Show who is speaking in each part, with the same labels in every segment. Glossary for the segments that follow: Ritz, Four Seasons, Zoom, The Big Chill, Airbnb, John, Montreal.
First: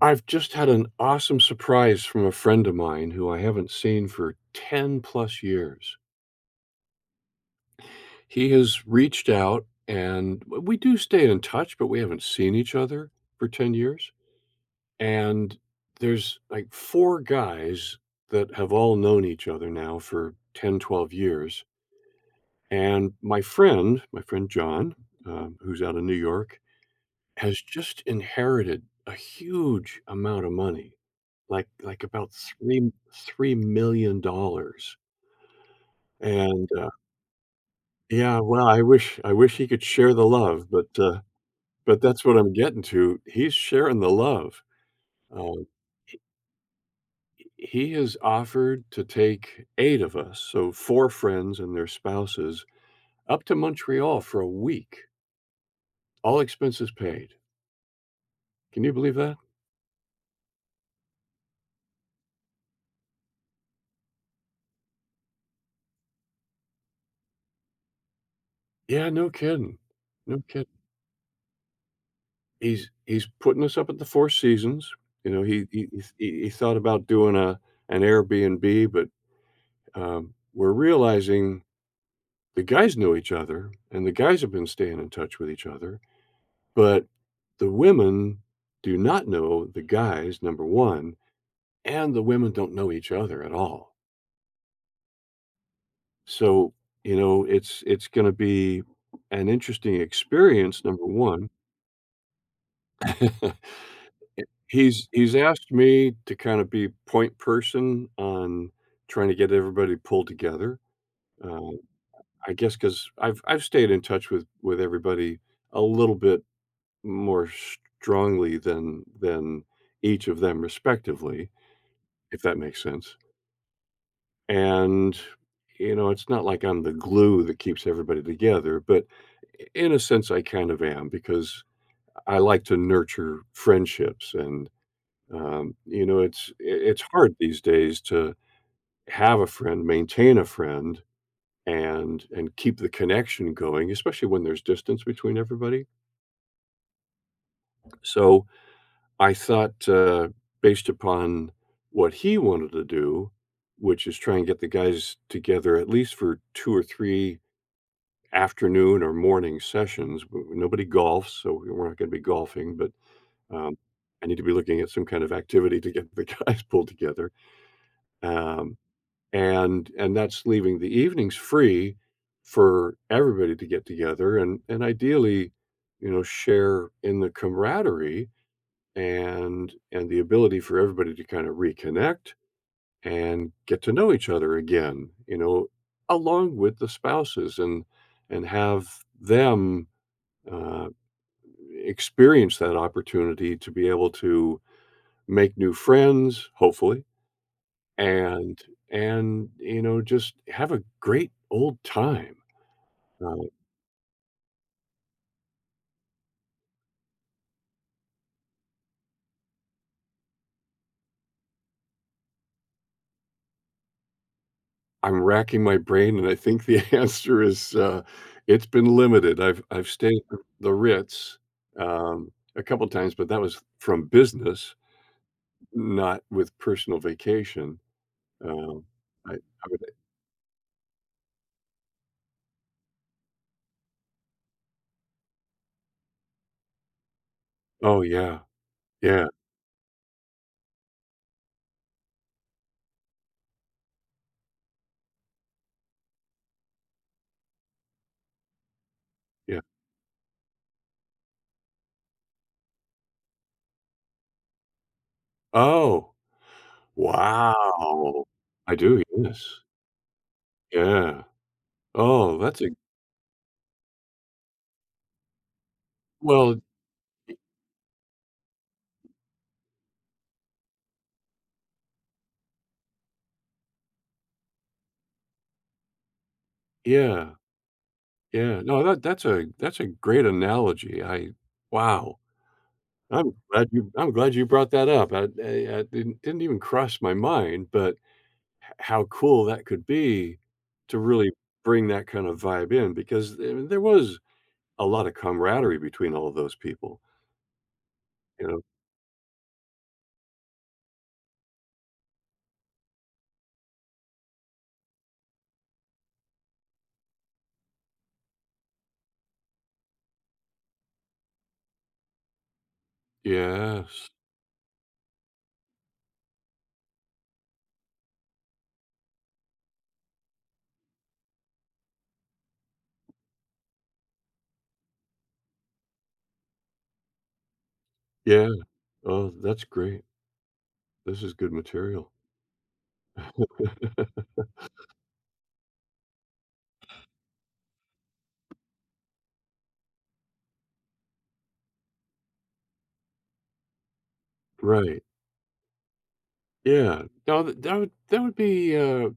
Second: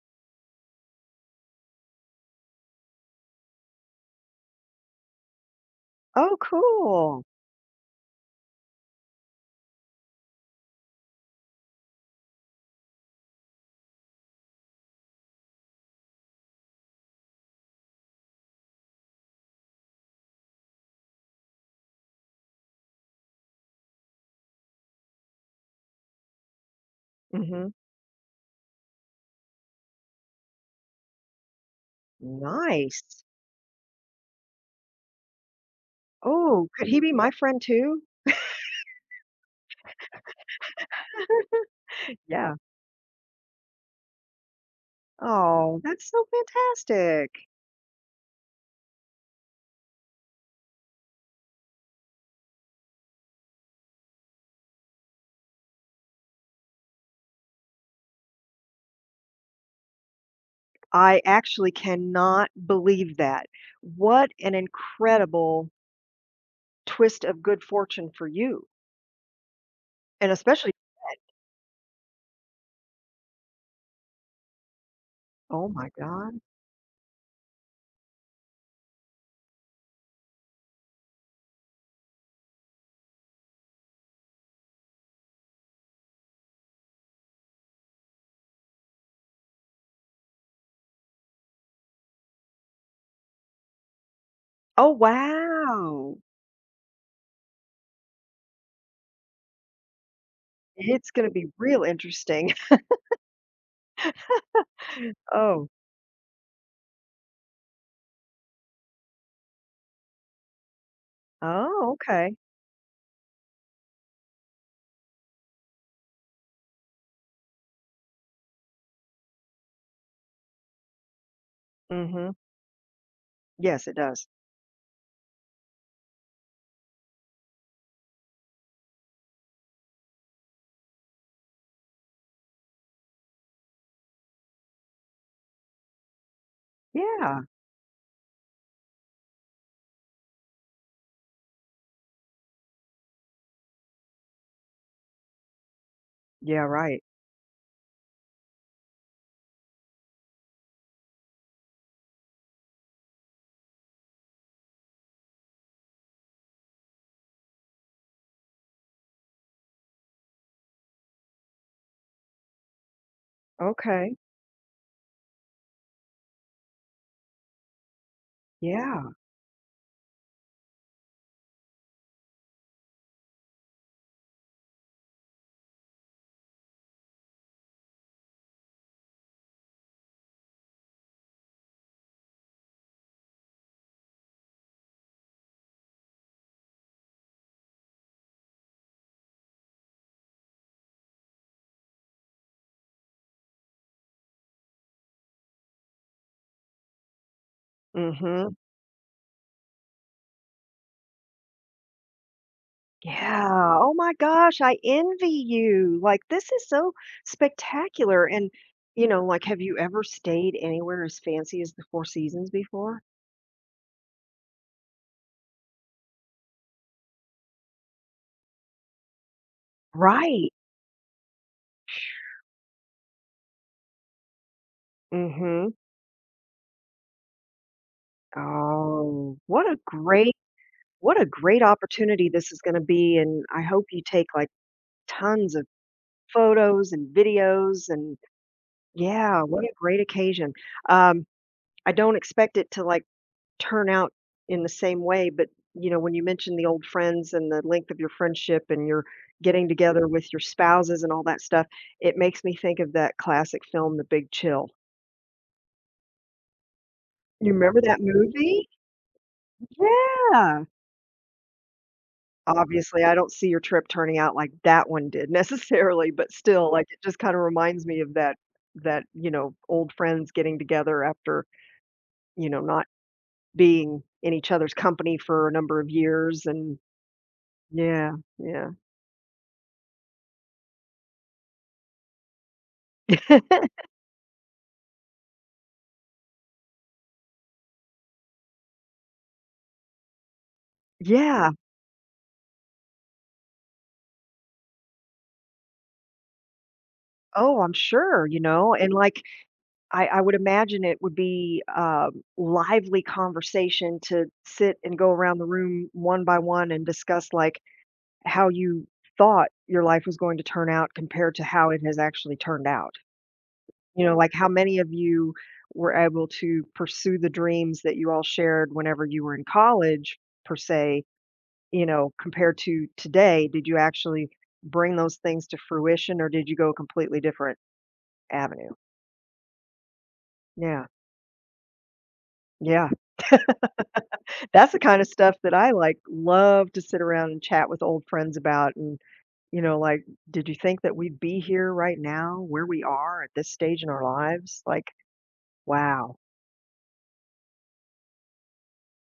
Speaker 1: I've just had an awesome surprise from a friend of mine who I haven't seen for 10 plus years.
Speaker 2: Oh, cool.
Speaker 1: He has reached out and we do stay in touch, but we haven't seen each other for 10 years. And there's like four guys that have all known each other now for 10, 12 years. And my friend John, who's out of New York, has
Speaker 2: Mhm.
Speaker 1: just inherited a huge amount of money. Like, about 3
Speaker 2: Nice.
Speaker 1: $3,000,000,
Speaker 2: Oh,
Speaker 1: and,
Speaker 2: could
Speaker 1: uh
Speaker 2: he be my friend too?
Speaker 1: yeah, well, I wish he could share the love, but but that's what I'm
Speaker 2: Yeah.
Speaker 1: getting to. He's sharing the love. Um,
Speaker 2: Oh, that's so fantastic.
Speaker 1: he has offered to take 8 of us, so 4 friends and their spouses, up to Montreal for a week, all expenses paid. Can you believe that?
Speaker 2: I actually cannot believe that. What an incredible twist of good fortune for you.
Speaker 1: Yeah, no kidding.
Speaker 2: And
Speaker 1: No kidding.
Speaker 2: especially
Speaker 1: He's putting us up at the Four Seasons. You know, he
Speaker 2: oh my
Speaker 1: he
Speaker 2: god.
Speaker 1: he he thought about doing a an Airbnb, but, we're realizing the guys know each other, and the guys have been staying in touch with each other, but the women do not know the guys, number 1, and the women don't know each other at all.
Speaker 2: Oh, wow.
Speaker 1: So, you know, it's gonna be an interesting experience, number
Speaker 2: It's gonna be
Speaker 1: 1.
Speaker 2: real interesting.
Speaker 1: He's
Speaker 2: Oh.
Speaker 1: asked me to kind of be point person on trying to get everybody pulled together. Uh,
Speaker 2: Oh, okay.
Speaker 1: I guess because I 'cause I've stayed in touch with everybody a little bit more strongly than each of them respectively,
Speaker 2: Mhm.
Speaker 1: if that makes sense.
Speaker 2: Yes, it does.
Speaker 1: And, you know, it's not like I'm the glue that keeps everybody together, but in a sense I kind of am because I like to nurture friendships and you know, it's hard
Speaker 2: Yeah.
Speaker 1: these days to have a friend, maintain a friend, and keep the connection going, especially when there's distance between everybody.
Speaker 2: Yeah, right.
Speaker 1: So I thought, based upon what he wanted to do, which is try and get the guys together at least for two or three afternoon or morning sessions. Nobody golfs, so we're not going to be golfing, but um,
Speaker 2: Okay.
Speaker 1: I need to be looking at some kind of activity to get the guys pulled together. Um,
Speaker 2: Yeah.
Speaker 1: and that's leaving the evenings free for everybody to get together and ideally, you know, share in the camaraderie and the ability for everybody to kind of reconnect and get to know each other again, you know, along with the spouses and have them uh, experience that opportunity to be able to make new friends hopefully
Speaker 2: Mhm.
Speaker 1: and and, you know, just have a great old time. Uh,
Speaker 2: Yeah. Oh my gosh, I envy you. Like this is so spectacular. And you know, like have you ever stayed anywhere as fancy as the Four Seasons before?
Speaker 1: I'm racking my brain, and I think the answer is, it's been limited. I've stayed at
Speaker 2: Right.
Speaker 1: the Ritz, a couple times, but that was from business,
Speaker 2: Mm-hmm.
Speaker 1: not with personal vacation. Um,
Speaker 2: Oh,
Speaker 1: I would.
Speaker 2: what a great opportunity this is going to be, and I hope you take like tons of photos and videos
Speaker 1: Oh,
Speaker 2: and
Speaker 1: yeah. Yeah,
Speaker 2: yeah, what a great occasion. Um I don't expect it to like turn out in the same way, but, you know, when you mention the old friends and the length of your friendship and your
Speaker 1: yeah.
Speaker 2: getting together with your spouses and all that stuff, it makes me think of that classic film, The Big Chill.
Speaker 1: Oh,
Speaker 2: You remember that
Speaker 1: wow.
Speaker 2: movie?
Speaker 1: I do, yes.
Speaker 2: Yeah.
Speaker 1: Yeah. Oh, that's a
Speaker 2: Obviously, I don't see your trip turning out like that one did necessarily, but
Speaker 1: well,
Speaker 2: still, like, it just kinda reminds me of that, you know, old friends getting together after, you know, not being in each other's company for a number of years and
Speaker 1: yeah.
Speaker 2: yeah,
Speaker 1: Yeah,
Speaker 2: yeah.
Speaker 1: no, that's a that's a great analogy, I wow. I'm glad you brought that up. I didn't even cross my mind, but h how cool that could be to really
Speaker 2: Yeah.
Speaker 1: bring that kind of vibe in because there was a lot of camaraderie between all of those people,
Speaker 2: Oh, I'm sure, you
Speaker 1: you know?
Speaker 2: know, and, like, I would imagine it would be, lively conversation to sit and go around the room one by one and discuss, like, how you thought your life was going to turn out compared to how it has actually turned out. You
Speaker 1: Yes.
Speaker 2: know, like, how many of you were able to pursue the dreams that you all shared whenever you were in college, per se, you know, compared to today? Did you actually bring those things to fruition, or did you go a completely different
Speaker 1: Yeah.
Speaker 2: avenue?
Speaker 1: Oh, that's great.
Speaker 2: Yeah.
Speaker 1: This is good material.
Speaker 2: Yeah, that's the kind of stuff that I, like, love to sit around and chat with old friends about and, you know, like, "Did you think that we'd be here right now where we are at this stage in our lives?" Like,
Speaker 1: Right.
Speaker 2: "Wow,
Speaker 1: Yeah. No, that would that would be,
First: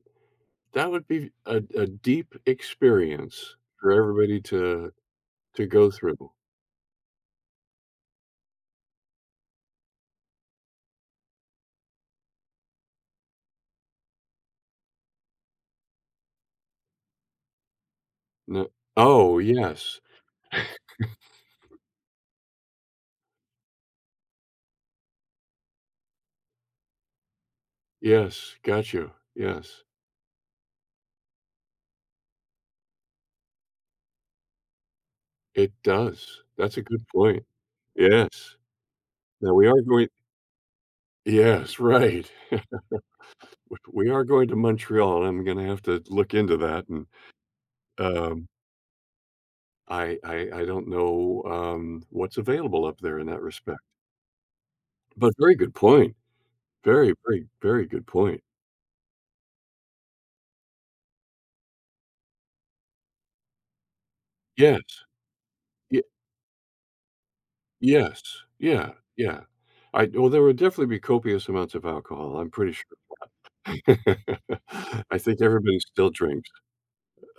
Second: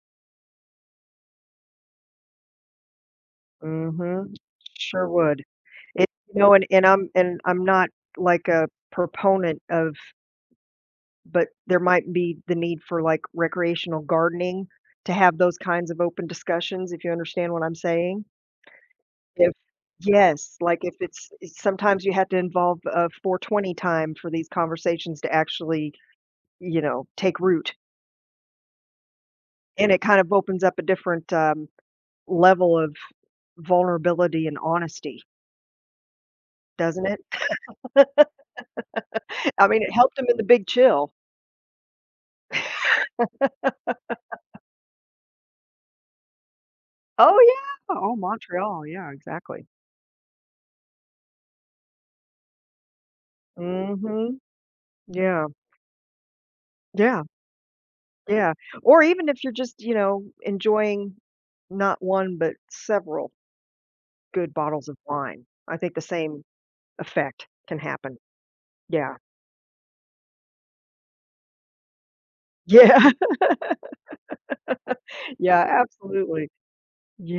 Speaker 1: that would be a deep experience for
Speaker 2: mhm,
Speaker 1: everybody
Speaker 2: sure would."
Speaker 1: to go
Speaker 2: It
Speaker 1: through.
Speaker 2: You know, and I'm not, like, a proponent of but there might be the need for, like, recreational gardening to have those kinds of open discussions, if you understand what I'm saying.
Speaker 1: No. Oh,
Speaker 2: If
Speaker 1: yes.
Speaker 2: yes, like, if sometimes you have to involve a 420 time for these conversations to actually, you know, take root,
Speaker 1: Yes, got you. Yes,
Speaker 2: and it kind of opens up a different, level of vulnerability and honesty,
Speaker 1: it does. That's a
Speaker 2: doesn't
Speaker 1: good
Speaker 2: it?
Speaker 1: point. Yes. Now we
Speaker 2: I
Speaker 1: are
Speaker 2: mean, it
Speaker 1: going.
Speaker 2: helped him in The Big Chill.
Speaker 1: Yes, right. W we are going to Montreal, and I'm gonna have to look into that, and,
Speaker 2: Oh, yeah. Oh,
Speaker 1: um,
Speaker 2: Montreal. Yeah, exactly.
Speaker 1: I I I don't know, what's available up there in that respect.
Speaker 2: Mhm.
Speaker 1: But
Speaker 2: Yeah.
Speaker 1: very good point. Very,
Speaker 2: Yeah.
Speaker 1: very, very good point.
Speaker 2: Yeah. Or even if you're just, you know, enjoying not one, but several good bottles of
Speaker 1: Yes.
Speaker 2: wine, I think the same effect can happen.
Speaker 1: Yes. Yeah,
Speaker 2: Yeah.
Speaker 1: yeah. I well, there would definitely be copious amounts of alcohol, I'm pretty
Speaker 2: Yeah.
Speaker 1: sure. I think
Speaker 2: Yeah,
Speaker 1: everybody still
Speaker 2: absolutely.
Speaker 1: drinks,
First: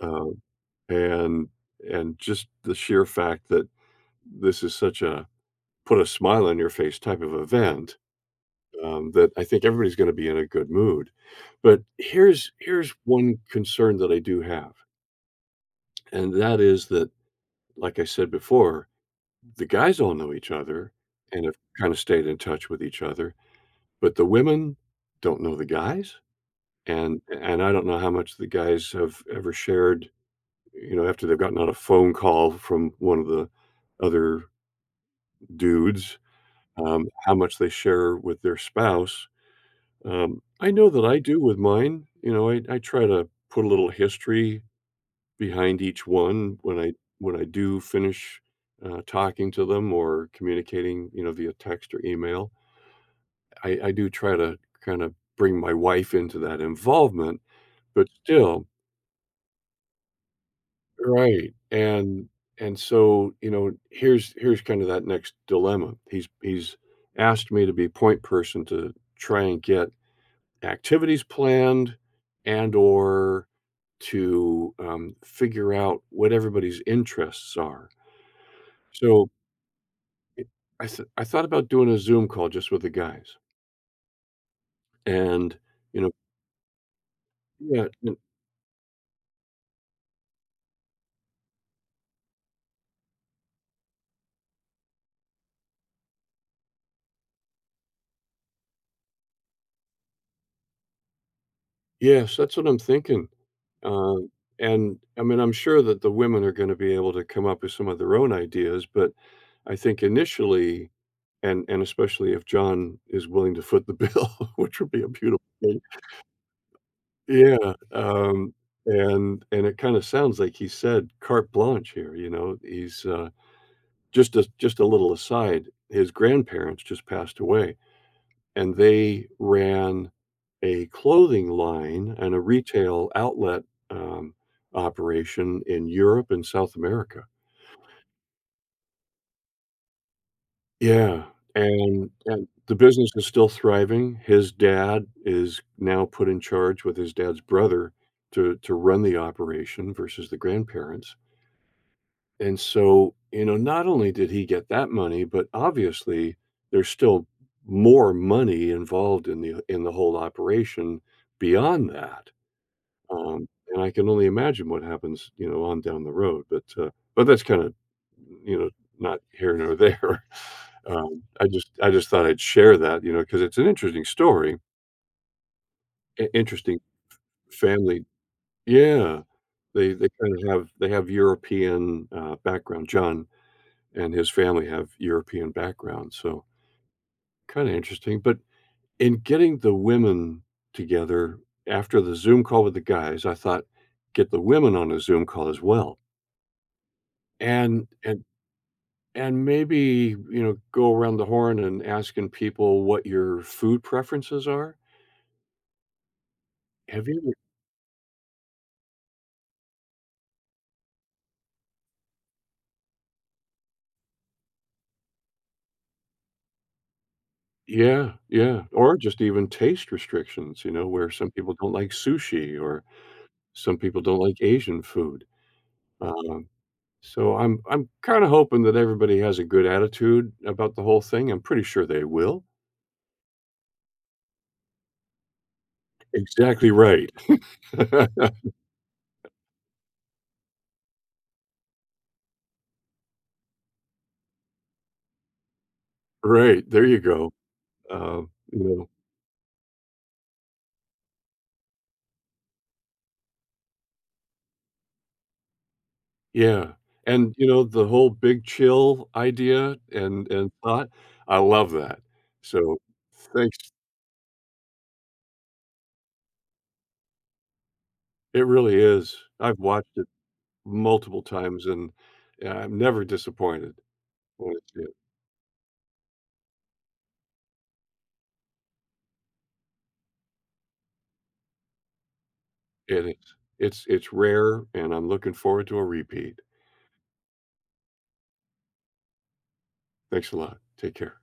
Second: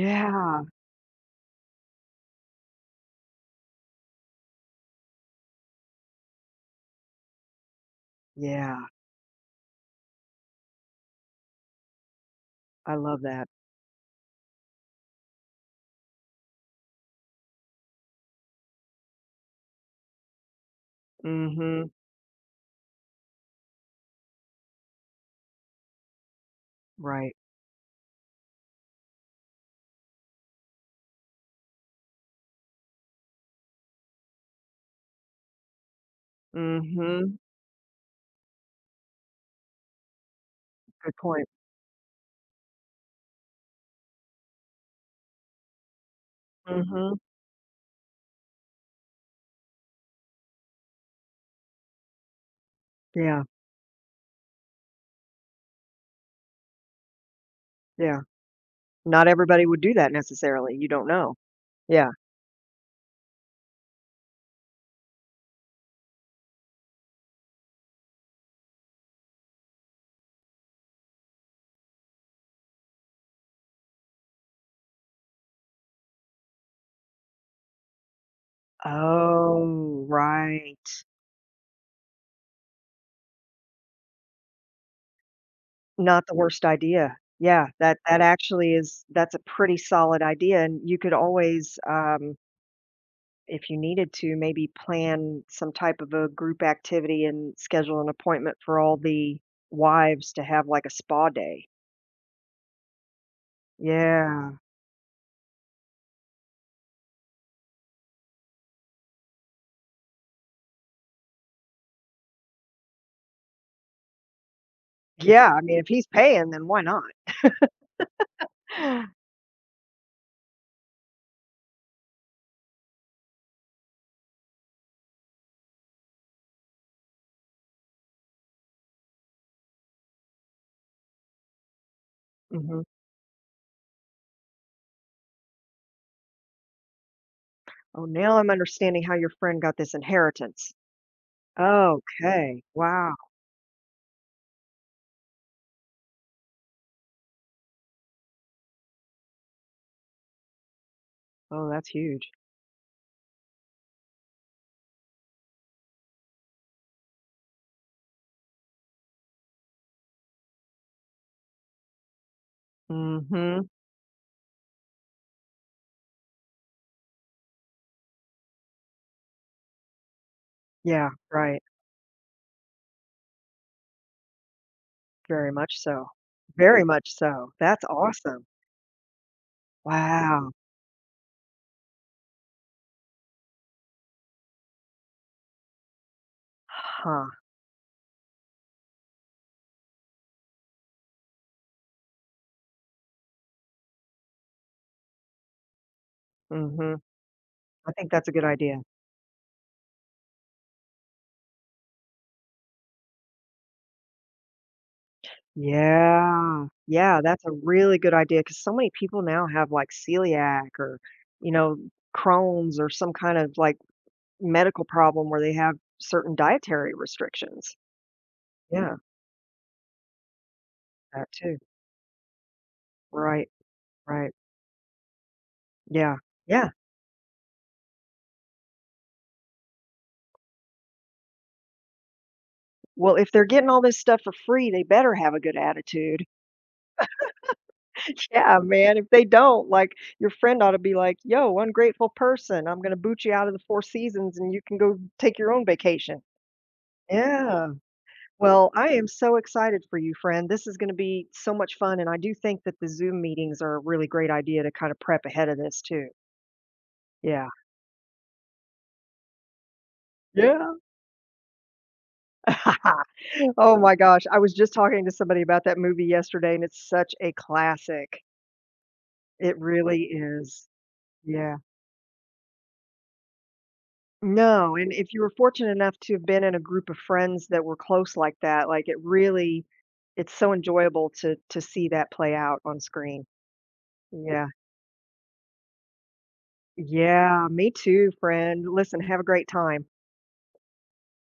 Speaker 1: um, and and just the sheer fact that this is such a put a smile on your face type of event,
Speaker 2: Yeah.
Speaker 1: that I think everybody's gonna be in a good mood. But here's
Speaker 2: I
Speaker 1: here's
Speaker 2: love
Speaker 1: one
Speaker 2: that.
Speaker 1: concern that I do have, and that is that, like I said before, the guys all know each other and
Speaker 2: Mm.
Speaker 1: have
Speaker 2: Mhm.
Speaker 1: kinda stayed in touch with each other. But the women don't know the guys,
Speaker 2: Right.
Speaker 1: and I don't know how much the guys have ever shared, you know, after they've gotten on a phone call from one of the other dudes,
Speaker 2: Mm.
Speaker 1: how
Speaker 2: Mhm.
Speaker 1: much they share with their spouse. I know that
Speaker 2: Good
Speaker 1: I do
Speaker 2: point.
Speaker 1: with mine. You know, I try to put a little history behind each one
Speaker 2: Mm. Mhm.
Speaker 1: when I do finish, talking to them or communicating, you know, via text or email.
Speaker 2: Yeah.
Speaker 1: I do try to kinda bring my wife into that involvement. But
Speaker 2: Yeah.
Speaker 1: still
Speaker 2: Not everybody would do that necessarily. You don't know.
Speaker 1: right,
Speaker 2: Yeah.
Speaker 1: and so, you know, here's kinda that next dilemma. He's asked me to be point person to try and get activities planned and or to, figure out what everybody's interests are. So,
Speaker 2: Oh, right.
Speaker 1: I thought about doing a Zoom call just with the guys, and, you know.
Speaker 2: Not the worst idea. Yeah.
Speaker 1: Yeah,
Speaker 2: That actually is that's a pretty solid idea, and you could always, if you needed to, maybe plan some type of a group activity and schedule an appointment for all the wives to have, like, a spa day.
Speaker 1: yes, that's what I'm thinking, um,
Speaker 2: Yeah.
Speaker 1: and, I mean, I'm sure that the women are gonna be able to come up with some of their own ideas, but I think initially and especially if John is willing to foot the bill, which would be a beautiful
Speaker 2: Yeah, I mean,
Speaker 1: thing.
Speaker 2: if he's paying, then why not?
Speaker 1: Yeah, um, and it kinda sounds like he said carte blanche here, you know? Just a little aside, his grandparents just passed away and they ran a clothing line and a
Speaker 2: Mhm.
Speaker 1: retail outlet, um, operation in Europe and South America.
Speaker 2: Oh, now I'm understanding how your friend got this inheritance.
Speaker 1: Yeah, and
Speaker 2: Okay.
Speaker 1: the business
Speaker 2: Wow.
Speaker 1: is still thriving. His dad is now put in charge with his dad's brother to run the operation versus the grandparents,
Speaker 2: Oh, that's huge.
Speaker 1: and so, you know, not only did he get that money, but obviously there's still more money involved in the whole operation beyond that.
Speaker 2: Mhm.
Speaker 1: And I can only imagine what happens, you know, on down the road, but but that's kinda, you know, not here nor there.
Speaker 2: Yeah, right.
Speaker 1: I just thought I'd share that, you know, because it's an interesting story,
Speaker 2: Very much so.
Speaker 1: I interesting
Speaker 2: Very much so. That's
Speaker 1: family.
Speaker 2: awesome.
Speaker 1: Yeah.
Speaker 2: Wow.
Speaker 1: They have European, background. John and his family have European background, so
Speaker 2: Huh.
Speaker 1: kinda interesting, but in getting the women together after the Zoom call with the guys, I thought, get the women on a Zoom call as well.
Speaker 2: Mhm.
Speaker 1: And
Speaker 2: I think
Speaker 1: and
Speaker 2: that's a good idea.
Speaker 1: and maybe, you know, go around the horn and asking people what your food preferences are.
Speaker 2: Yeah.
Speaker 1: Have
Speaker 2: Yeah,
Speaker 1: you.
Speaker 2: that's a really good idea. Because so many people now have, like, celiac or, you know, Crohn's or some kind of, like, medical problem where they have certain dietary restrictions.
Speaker 1: Yeah, yeah,
Speaker 2: Yeah,
Speaker 1: or just even taste restrictions, you know, where
Speaker 2: that
Speaker 1: some people
Speaker 2: too.
Speaker 1: don't like sushi or
Speaker 2: Right,
Speaker 1: some people don't
Speaker 2: right.
Speaker 1: like Asian food.
Speaker 2: Yeah,
Speaker 1: Um,
Speaker 2: yeah.
Speaker 1: so I'm kinda hoping that everybody has a good attitude about the whole thing. I'm pretty sure they will.
Speaker 2: Well, if they're getting all this stuff for free, they better have a good attitude.
Speaker 1: Exactly right.
Speaker 2: Yeah, man, if they don't, like, your friend ought to be like, "Yo, ungrateful person, I'm gonna boot you out of the Four Seasons and you can go take your own vacation."
Speaker 1: Right, there you go.
Speaker 2: Yeah.
Speaker 1: You
Speaker 2: Well,
Speaker 1: know,
Speaker 2: I am so excited for you, friend. This is going to be so much fun. And I do think that the Zoom meetings are a really great idea to kind of prep ahead of this, too.
Speaker 1: yeah, and, you
Speaker 2: Yeah.
Speaker 1: know, the whole big chill idea and
Speaker 2: Yeah.
Speaker 1: thought, I love that. So, thanks
Speaker 2: Oh my gosh. I was just talking to somebody about that movie yesterday, and it's such a classic.
Speaker 1: it really is.
Speaker 2: It
Speaker 1: I've watched
Speaker 2: really
Speaker 1: it
Speaker 2: is.
Speaker 1: multiple
Speaker 2: Yeah.
Speaker 1: times, and I'm never disappointed when it's
Speaker 2: No. And
Speaker 1: it.
Speaker 2: if you were fortunate enough to have been in a group of friends that were close like that, like it really, it's so enjoyable to see that play out on
Speaker 1: It
Speaker 2: screen.
Speaker 1: is. It's
Speaker 2: Yeah.
Speaker 1: rare, and I'm looking forward to a repeat.
Speaker 2: Yeah, me too, friend. Listen, have a great time.
Speaker 1: Thanks a lot. Take care.